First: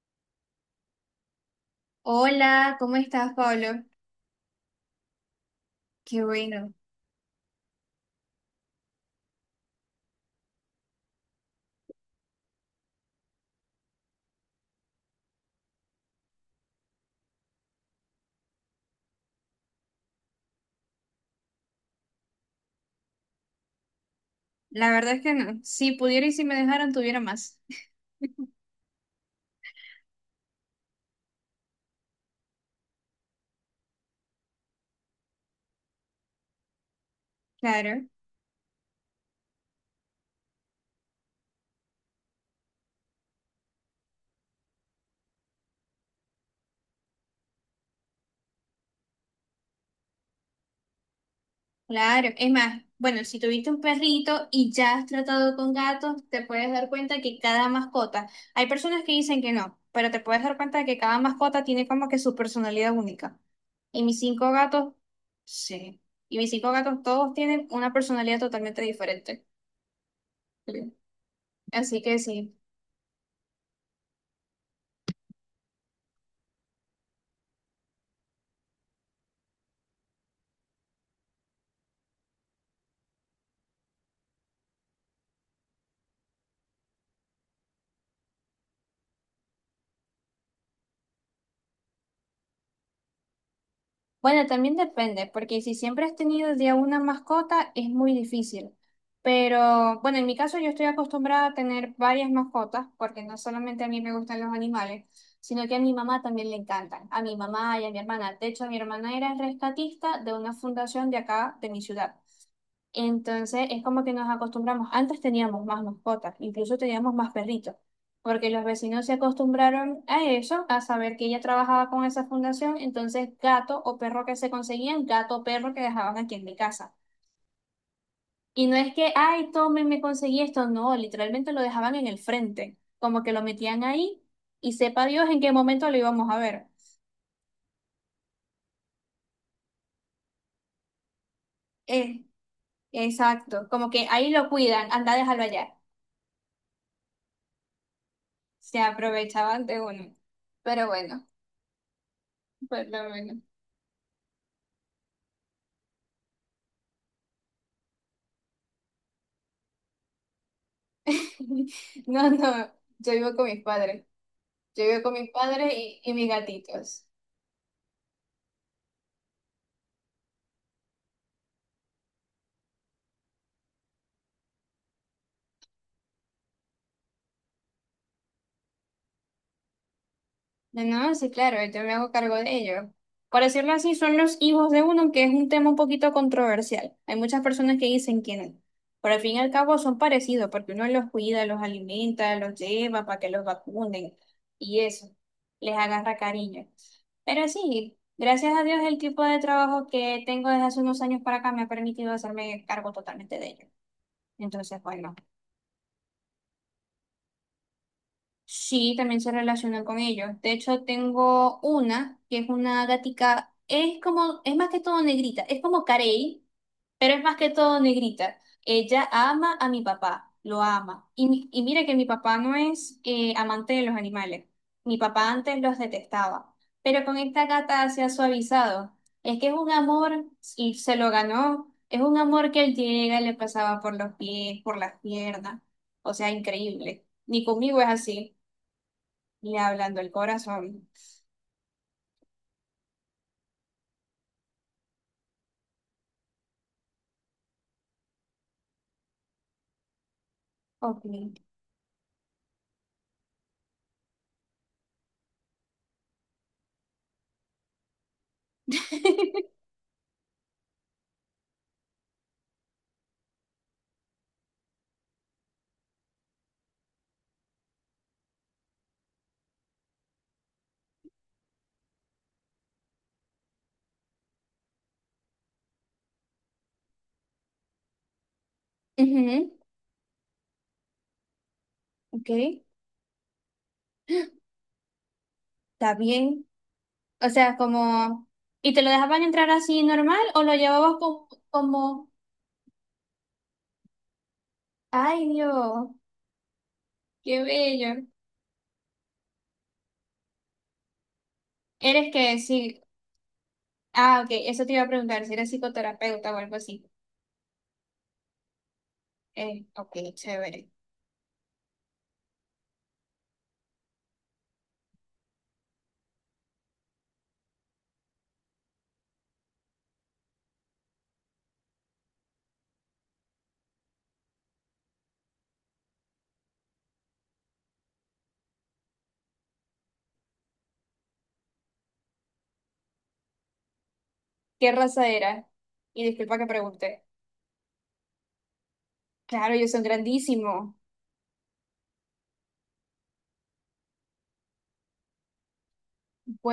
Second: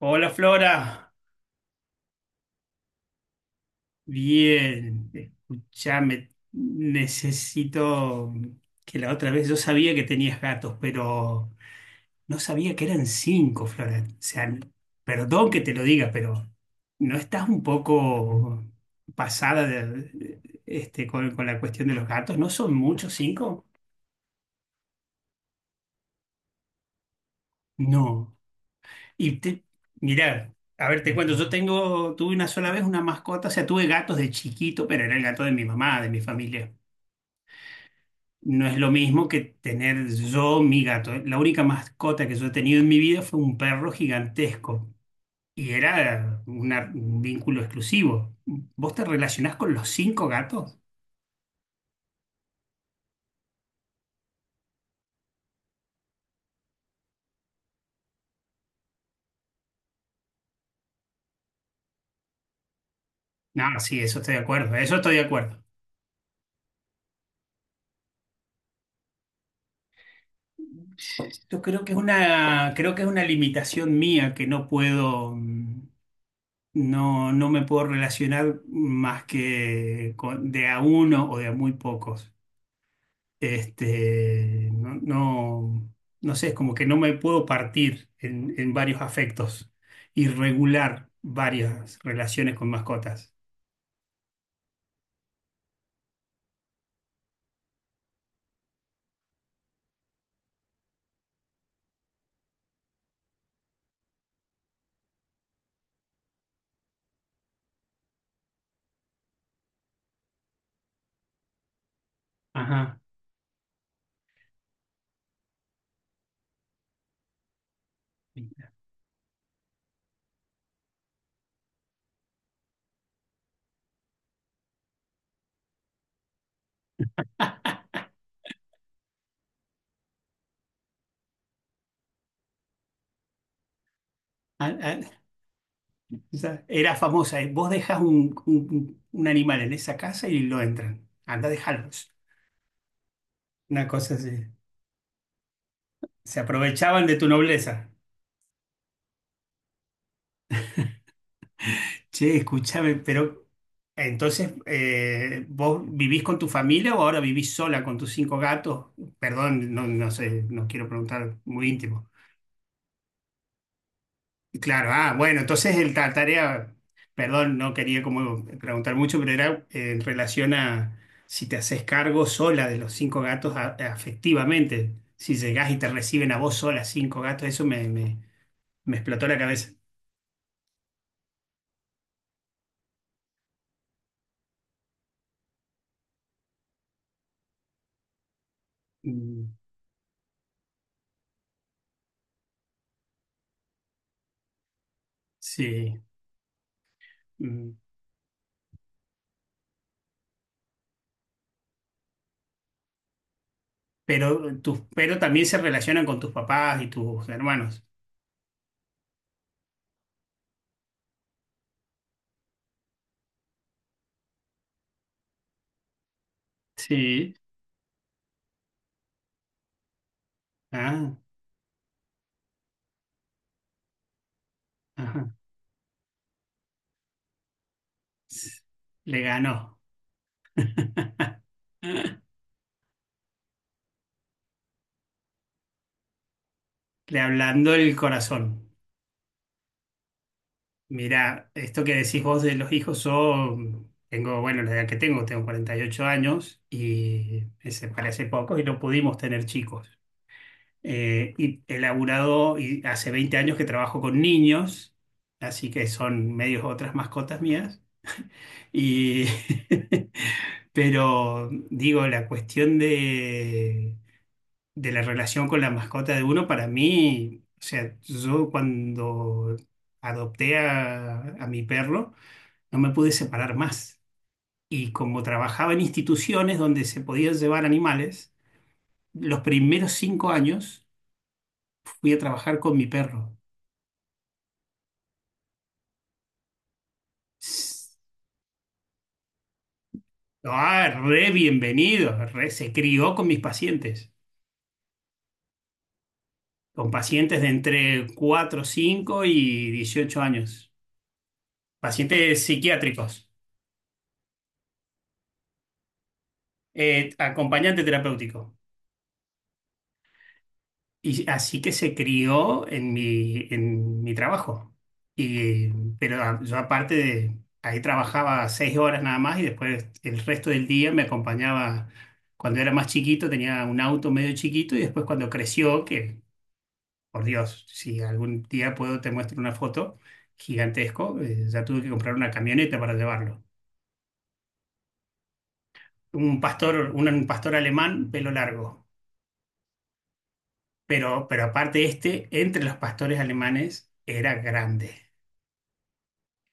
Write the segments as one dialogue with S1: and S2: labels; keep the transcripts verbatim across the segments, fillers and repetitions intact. S1: Hola Flora,
S2: Hola, ¿cómo estás, Pablo?
S1: bien,
S2: Qué
S1: escuchame,
S2: bueno.
S1: necesito que la otra vez yo sabía que tenías gatos, pero no sabía que eran cinco, Flora. O sea, perdón que te lo diga, pero ¿no estás un poco pasada de- este, con, con la cuestión de los gatos? ¿No son muchos cinco?
S2: La verdad es que no. Si pudiera y si me dejaran, tuviera más.
S1: No. Y te, mirá, a ver, te cuento, yo tengo, tuve una sola vez una mascota, o sea, tuve gatos de chiquito, pero era el gato de mi mamá, de mi familia.
S2: Claro,
S1: No es lo mismo que tener yo mi gato. La única mascota que yo he tenido en mi vida fue un perro gigantesco y era una- un vínculo exclusivo. ¿Vos te relacionás con los cinco gatos?
S2: claro. Es más, bueno, si tuviste un perrito y ya has tratado con gatos, te puedes dar cuenta que cada mascota, hay personas que dicen que no, pero te puedes dar cuenta de que cada mascota tiene como que su personalidad única.
S1: No, sí,
S2: Y mis
S1: eso estoy de
S2: cinco
S1: acuerdo,
S2: gatos,
S1: eso estoy de acuerdo.
S2: sí. Y mis cinco gatos todos tienen una personalidad totalmente diferente. Sí.
S1: Yo creo que es
S2: Así que sí.
S1: una, creo que es una limitación mía que no puedo, mm, no, no me puedo relacionar más que con- de a uno o de a muy pocos. Este, no, no, no sé, es como que no me puedo partir en, en varios afectos y regular varias relaciones con mascotas.
S2: Bueno, también depende, porque si siempre has tenido de a una mascota es muy difícil. Pero bueno, en mi caso yo estoy acostumbrada a tener varias mascotas, porque no solamente a mí me gustan los animales, sino que a mi mamá también le encantan, a mi mamá y a mi hermana. De hecho, mi hermana era rescatista de una fundación de acá, de mi ciudad.
S1: Ajá.
S2: Entonces es como que nos acostumbramos. Antes teníamos más mascotas, incluso teníamos más perritos, porque los vecinos se acostumbraron a eso, a saber que ella trabajaba con esa fundación, entonces gato o perro que se conseguían, gato o perro que dejaban aquí en mi casa. Y no es que, ay, tomen, me conseguí esto, no, literalmente lo dejaban en el frente, como que lo metían ahí y
S1: Ah, ah,
S2: sepa Dios en qué momento lo íbamos a
S1: esa-
S2: ver.
S1: era famosa, eh, vos dejas un, un- un animal en esa casa y lo entran. Anda, dejarlos.
S2: Eh, exacto,
S1: Una
S2: como que
S1: cosa así.
S2: ahí lo cuidan, anda, déjalo allá.
S1: Se aprovechaban de tu nobleza.
S2: Se aprovechaban de uno. Pero bueno.
S1: Che,
S2: Por
S1: escúchame,
S2: lo menos.
S1: pero entonces, eh, ¿vos vivís con tu familia o ahora vivís sola con tus cinco gatos? Perdón, no, no sé, no quiero preguntar muy íntimo.
S2: No, no, yo vivo con mis padres. Yo
S1: Claro,
S2: vivo con
S1: ah,
S2: mis
S1: bueno,
S2: padres
S1: entonces el,
S2: y,
S1: la
S2: y mis
S1: tarea,
S2: gatitos.
S1: perdón, no quería como preguntar mucho, pero era eh, en relación a si te haces cargo sola de los cinco gatos a- afectivamente, si llegás y te reciben a vos sola cinco gatos, eso me, me, me explotó la cabeza.
S2: No, no, sí, claro, yo me hago cargo de ellos. Por decirlo así, son los hijos de uno, que es un tema un poquito controversial. Hay muchas personas que dicen que no. Pero al fin y
S1: Mm.
S2: al cabo son parecidos, porque uno los cuida, los alimenta, los lleva para que los vacunen y eso, les
S1: Sí.
S2: agarra cariño. Pero
S1: Mm.
S2: sí, gracias a Dios el tipo de trabajo que tengo desde hace unos años para acá me ha permitido hacerme cargo totalmente de ellos.
S1: Pero, tus,
S2: Entonces, bueno,
S1: pero también se relacionan con tus papás y tus hermanos.
S2: sí, también se relacionan con ellos. De hecho, tengo una que es una gatica, es como, es más que todo negrita, es como Carey, pero es
S1: Sí.
S2: más que todo negrita. Ella ama a mi papá, lo ama.
S1: Ah,
S2: Y, mi- y mira que mi papá no es eh, amante de los animales. Mi
S1: ajá.
S2: papá antes los detestaba, pero con esta gata se ha suavizado.
S1: Le
S2: Es que es un
S1: ganó.
S2: amor, y se lo ganó, es un amor que él llega, le pasaba por los pies, por las piernas. O sea, increíble.
S1: Le
S2: Ni
S1: ablandó
S2: conmigo es
S1: el
S2: así.
S1: corazón.
S2: Le hablando el corazón.
S1: Mira, esto que decís vos de los hijos, yo tengo, bueno, la edad que tengo, tengo cuarenta y ocho años y me separé hace poco y no pudimos tener chicos.
S2: Ok.
S1: Eh, y he laburado y hace veinte años que trabajo con niños, así que son medios otras mascotas mías. Y pero digo, la cuestión de, de la relación con la mascota de uno, para mí, o sea, yo cuando adopté a, a mi perro, no me pude separar más. Y como trabajaba en instituciones donde se podían llevar animales, los
S2: Ujú,
S1: primeros cinco años fui a
S2: ok.
S1: trabajar con mi perro.
S2: Está bien. O sea,
S1: S-
S2: como. ¿Y te lo dejaban entrar así normal o lo
S1: Ah,
S2: llevabas como,
S1: re
S2: como...
S1: bienvenido, re- se crió con mis pacientes,
S2: Ay, Dios,
S1: con pacientes
S2: qué
S1: de entre
S2: bello.
S1: cuatro, cinco y dieciocho años,
S2: Eres que
S1: pacientes
S2: sí.
S1: psiquiátricos,
S2: Ah, ok. Eso te iba a preguntar si eres psicoterapeuta o algo así.
S1: eh, acompañante terapéutico.
S2: Eh, ok, chévere.
S1: Y así que se crió en mi, en mi trabajo. Y, pero a- yo aparte de, ahí trabajaba seis horas nada más y después el resto del día me acompañaba. Cuando era más chiquito tenía un auto medio chiquito y después cuando creció, que por Dios, si algún día puedo te muestro una foto gigantesco, eh, ya tuve que comprar una camioneta para llevarlo.
S2: ¿Qué raza era? Y disculpa
S1: Un
S2: que
S1: pastor,
S2: pregunte.
S1: un, un pastor alemán, pelo largo.
S2: Claro, ellos son grandísimos.
S1: Pero, pero aparte este, entre los pastores alemanes, era grande,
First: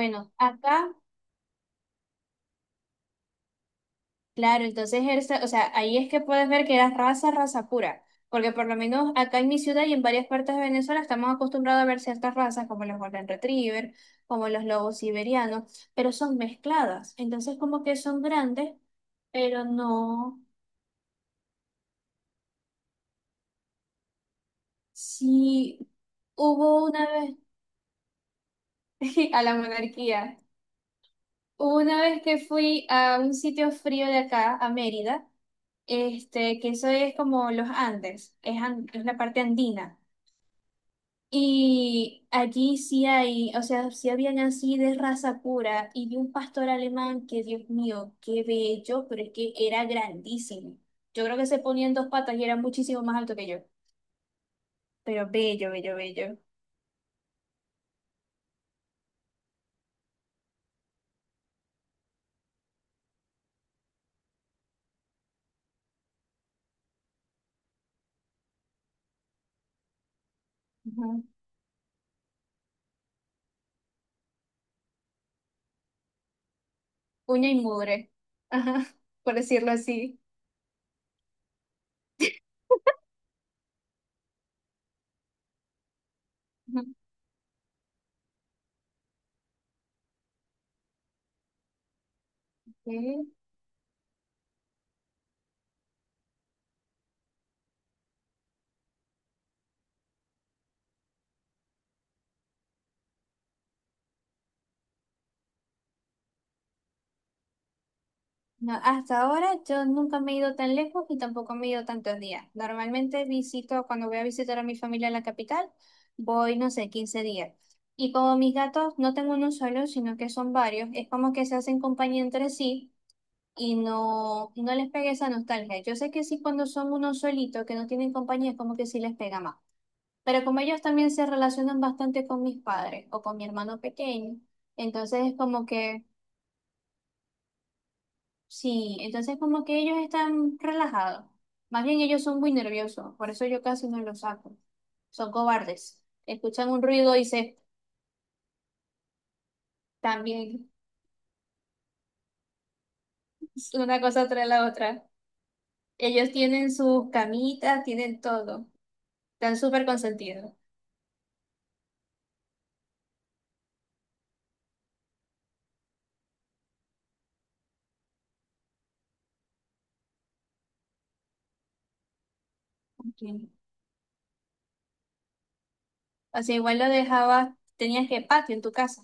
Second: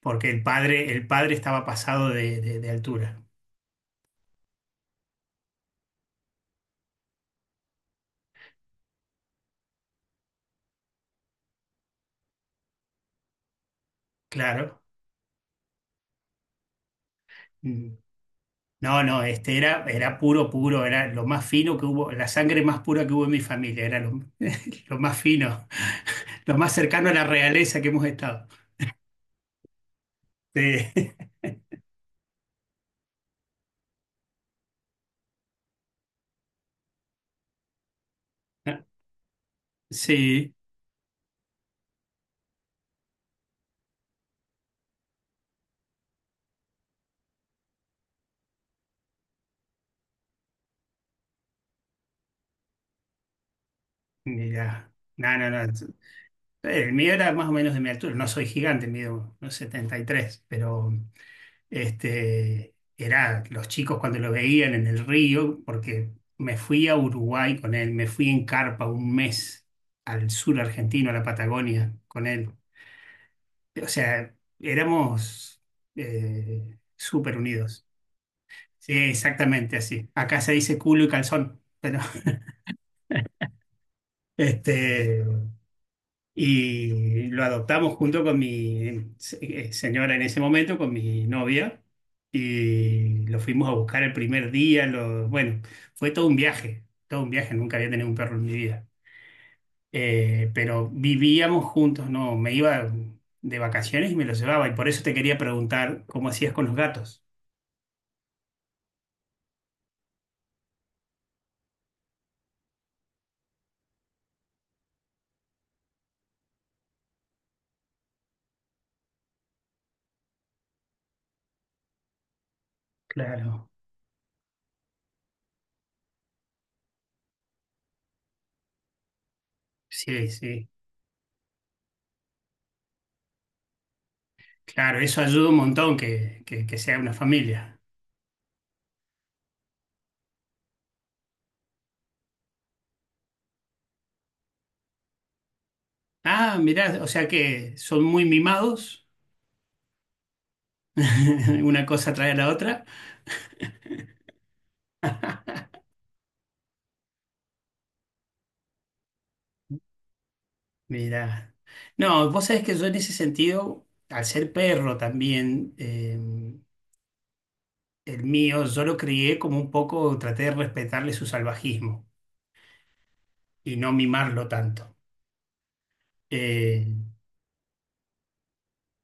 S1: porque el padre,
S2: acá.
S1: el padre estaba pasado de, de- de altura,
S2: Claro, entonces, Hersa- o sea, ahí es que puedes ver que era raza, raza pura, porque por lo menos acá en mi ciudad y en varias partes de Venezuela estamos acostumbrados a ver ciertas razas como los Golden Retriever, como los
S1: claro.
S2: lobos siberianos, pero son mezcladas, entonces como
S1: Mm.
S2: que son grandes,
S1: No, no, este
S2: pero
S1: era, era
S2: no,
S1: puro, puro, era lo más fino que hubo, la sangre más pura que hubo en mi familia, era lo lo más fino,
S2: sí,
S1: lo más
S2: hubo una
S1: cercano a la
S2: vez
S1: realeza que hemos estado.
S2: a la monarquía,
S1: Sí,
S2: hubo una vez que fui a un sitio frío de acá, a Mérida, este, que eso es como los Andes, es, an- es la parte andina.
S1: sí,
S2: Y allí sí hay, o sea, sí habían así de raza pura y de un pastor alemán que, Dios mío, qué bello, pero es que era grandísimo. Yo creo que se ponía en dos patas y era muchísimo más alto que yo,
S1: mira,
S2: pero
S1: no, no,
S2: bello,
S1: no.
S2: bello, bello.
S1: El mío era más o menos de mi altura, no soy gigante, mido unos setenta y tres, pero... Este, era los chicos cuando lo veían en el río, porque me fui a Uruguay con él, me fui en carpa un mes al sur argentino, a la
S2: Ujú.
S1: Patagonia, con él. O sea, éramos eh, súper
S2: Uña y
S1: unidos.
S2: mugre, ajá,
S1: Sí,
S2: por decirlo
S1: exactamente así.
S2: así.
S1: Acá se dice culo y calzón, pero este,
S2: Ujú.
S1: y lo adoptamos junto con mi se- eh, señora en ese momento, con mi novia, y
S2: Ok.
S1: lo fuimos a buscar el primer día. Lo- bueno, fue todo un viaje, todo un viaje, nunca había tenido un perro en mi vida. Eh, pero vivíamos juntos, no, me iba de vacaciones y me lo llevaba, y por eso te quería preguntar cómo hacías con los gatos.
S2: No, hasta ahora yo nunca me he ido tan lejos y tampoco me he ido tantos días. Normalmente visito, cuando voy a visitar a mi familia en la capital, voy, no sé, quince días. Y como mis gatos no tengo uno solo, sino que son varios, es como que se hacen compañía entre sí
S1: Claro,
S2: y no, no les pega esa nostalgia. Yo sé que sí cuando son uno solito, que no tienen compañía, es como que sí les pega más.
S1: sí,
S2: Pero como
S1: sí,
S2: ellos también se relacionan bastante con mis padres o con mi hermano pequeño,
S1: claro, eso
S2: entonces es
S1: ayuda un
S2: como
S1: montón
S2: que...
S1: que, que, que sea una familia.
S2: Sí, entonces como que ellos están relajados. Más bien ellos son muy nerviosos, por eso yo casi no los saco. Son cobardes.
S1: Ah,
S2: Escuchan un
S1: mirá, o
S2: ruido y
S1: sea
S2: se
S1: que son muy mimados.
S2: también
S1: Una cosa trae a la otra.
S2: una cosa tras la otra. Ellos tienen sus camitas, tienen todo. Están súper consentidos.
S1: Mira. No, vos sabés que yo en ese sentido, al ser perro también, eh, el mío, yo lo crié como un poco, traté de respetarle su salvajismo
S2: Ok.
S1: y no mimarlo tanto.
S2: O sea, igual lo
S1: Eh,
S2: dejabas, tenías que patio en tu casa.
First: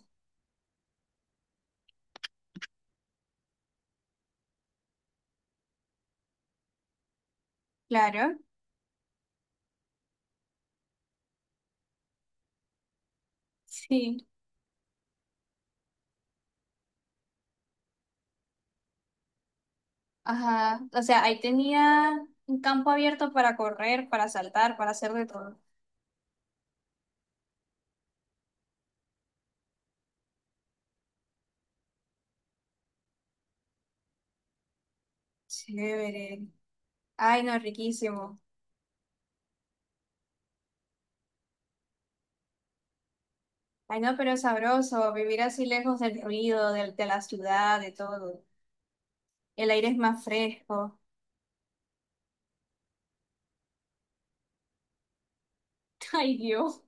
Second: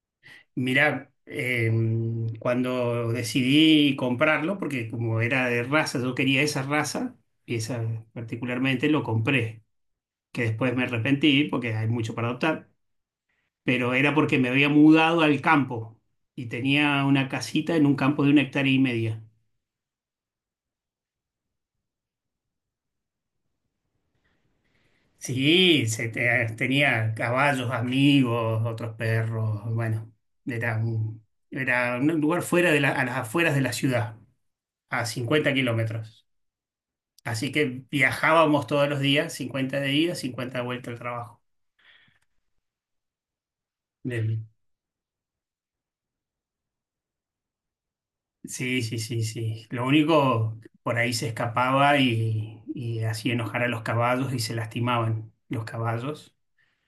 S1: mira, eh, cuando decidí comprarlo, porque como era de raza, yo quería esa raza, y esa
S2: Claro.
S1: particularmente lo compré, que después me arrepentí porque hay mucho para adoptar. Pero era
S2: Sí.
S1: porque me había mudado al campo y tenía una casita en un campo de una hectárea y media.
S2: Ajá. O sea, ahí tenía un campo abierto para correr, para saltar, para hacer de todo.
S1: Sí, se te- tenía caballos, amigos, otros perros, bueno, era un, era un lugar fuera de la- a las afueras de la ciudad, a cincuenta kilómetros.
S2: Chévere. Ay,
S1: Así
S2: no,
S1: que
S2: riquísimo.
S1: viajábamos todos los días, cincuenta de ida, cincuenta de vuelta al trabajo.
S2: Ay, no, pero es
S1: Del-
S2: sabroso vivir así lejos del ruido, del- de, la ciudad, de todo.
S1: Sí, sí, sí, sí.
S2: El
S1: Lo
S2: aire es más
S1: único, por
S2: fresco.
S1: ahí se escapaba y, y hacía enojar a los caballos y se lastimaban los caballos.
S2: Ay, Dios,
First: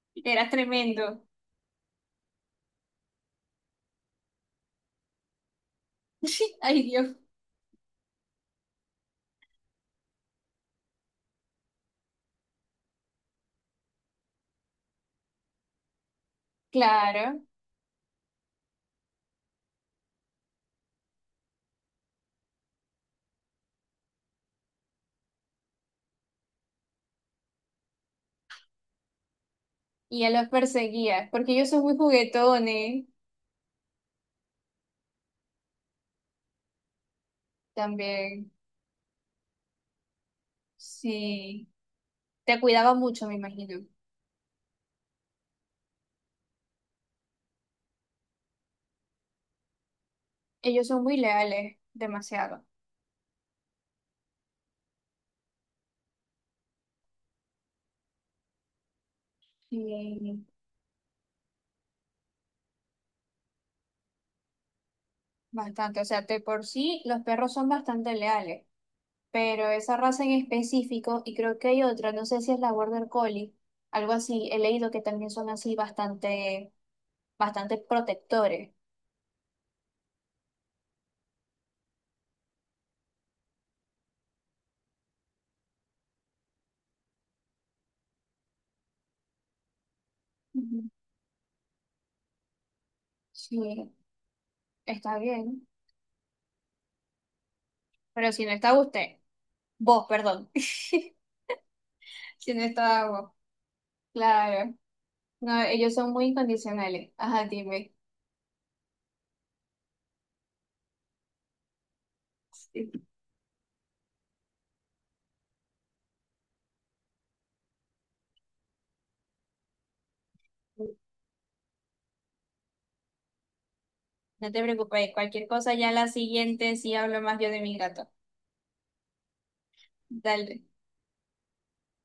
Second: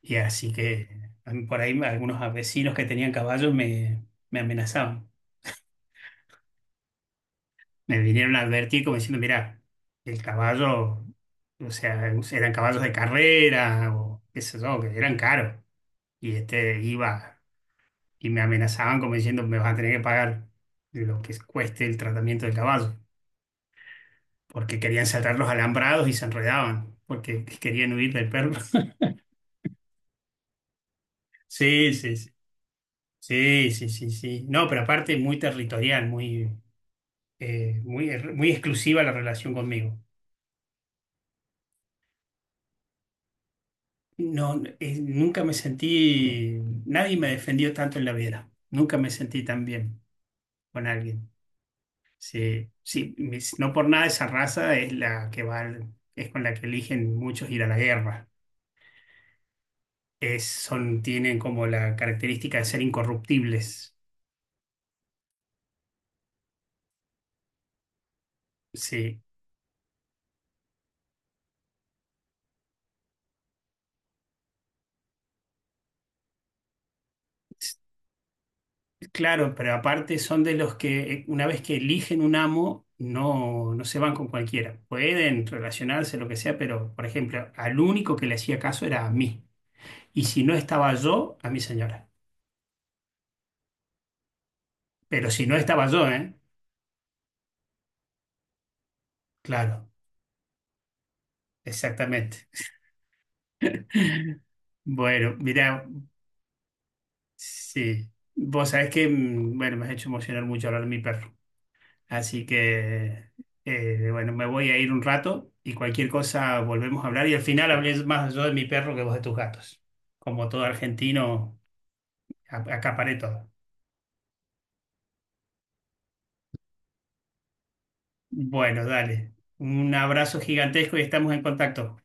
S1: Y
S2: era
S1: así que
S2: tremendo.
S1: a mí por ahí algunos vecinos que tenían caballos me, me amenazaban.
S2: Ay, Dios,
S1: Me vinieron a advertir como diciendo, mira, el caballo, o sea, eran caballos de carrera o qué sé yo, que eran caros. Y este iba
S2: claro.
S1: y me amenazaban como diciendo, me vas a tener que pagar lo que cueste el tratamiento del caballo, porque querían saltar los alambrados y se enredaban, porque querían huir del perro.
S2: Y ya los perseguía, porque ellos son
S1: Sí,
S2: muy
S1: sí, sí.
S2: juguetones
S1: Sí, sí, sí, sí. No, pero aparte muy territorial, muy... eh, muy, er-
S2: también.
S1: muy exclusiva la relación conmigo.
S2: Sí, te cuidaba mucho, me imagino.
S1: No, eh, nunca me sentí, nadie me defendió tanto en la vida. Nunca me sentí tan bien con
S2: Ellos son muy
S1: alguien.
S2: leales, demasiado.
S1: Sí, sí, mis- no por nada esa raza es la que va, al- es con la que eligen muchos ir a la guerra. Es,
S2: Sí,
S1: son, tienen como la característica de ser incorruptibles.
S2: bastante. O sea, de por sí, los perros son bastante leales.
S1: Sí,
S2: Pero esa raza en específico, y creo que hay otra, no sé si es la Border Collie, algo así, he leído que también son así bastante, bastante protectores.
S1: claro, pero aparte son de los que eh, una vez que eligen un amo, no, no se van con cualquiera. Pueden relacionarse, lo que sea, pero, por ejemplo, al único que le hacía caso era a mí. Y si no
S2: Ujú.
S1: estaba yo, a mi señora.
S2: Sí, está
S1: Pero si no
S2: bien.
S1: estaba yo, ¿eh?
S2: Pero si no está usted,
S1: Claro,
S2: vos, perdón.
S1: exactamente.
S2: Si no está vos, claro.
S1: Bueno,
S2: No,
S1: mira,
S2: ellos son muy incondicionales. Ajá, dime.
S1: sí. Vos sabés que, mm, bueno, me has hecho emocionar mucho hablar de mi perro. Así
S2: Sí.
S1: que, eh, bueno, me voy a ir un rato y cualquier cosa volvemos a hablar. Y al final hablé más yo de mi perro que vos de tus gatos. Como todo argentino, a- acaparé todo.
S2: No te preocupes, cualquier cosa ya la siguiente sí hablo más yo de mi gato.
S1: Bueno, dale. Un abrazo
S2: Dale,
S1: gigantesco y estamos en contacto.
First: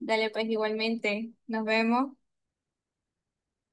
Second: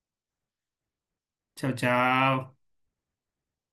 S2: dale pues igualmente. Nos
S1: Chao,
S2: vemos.
S1: chao.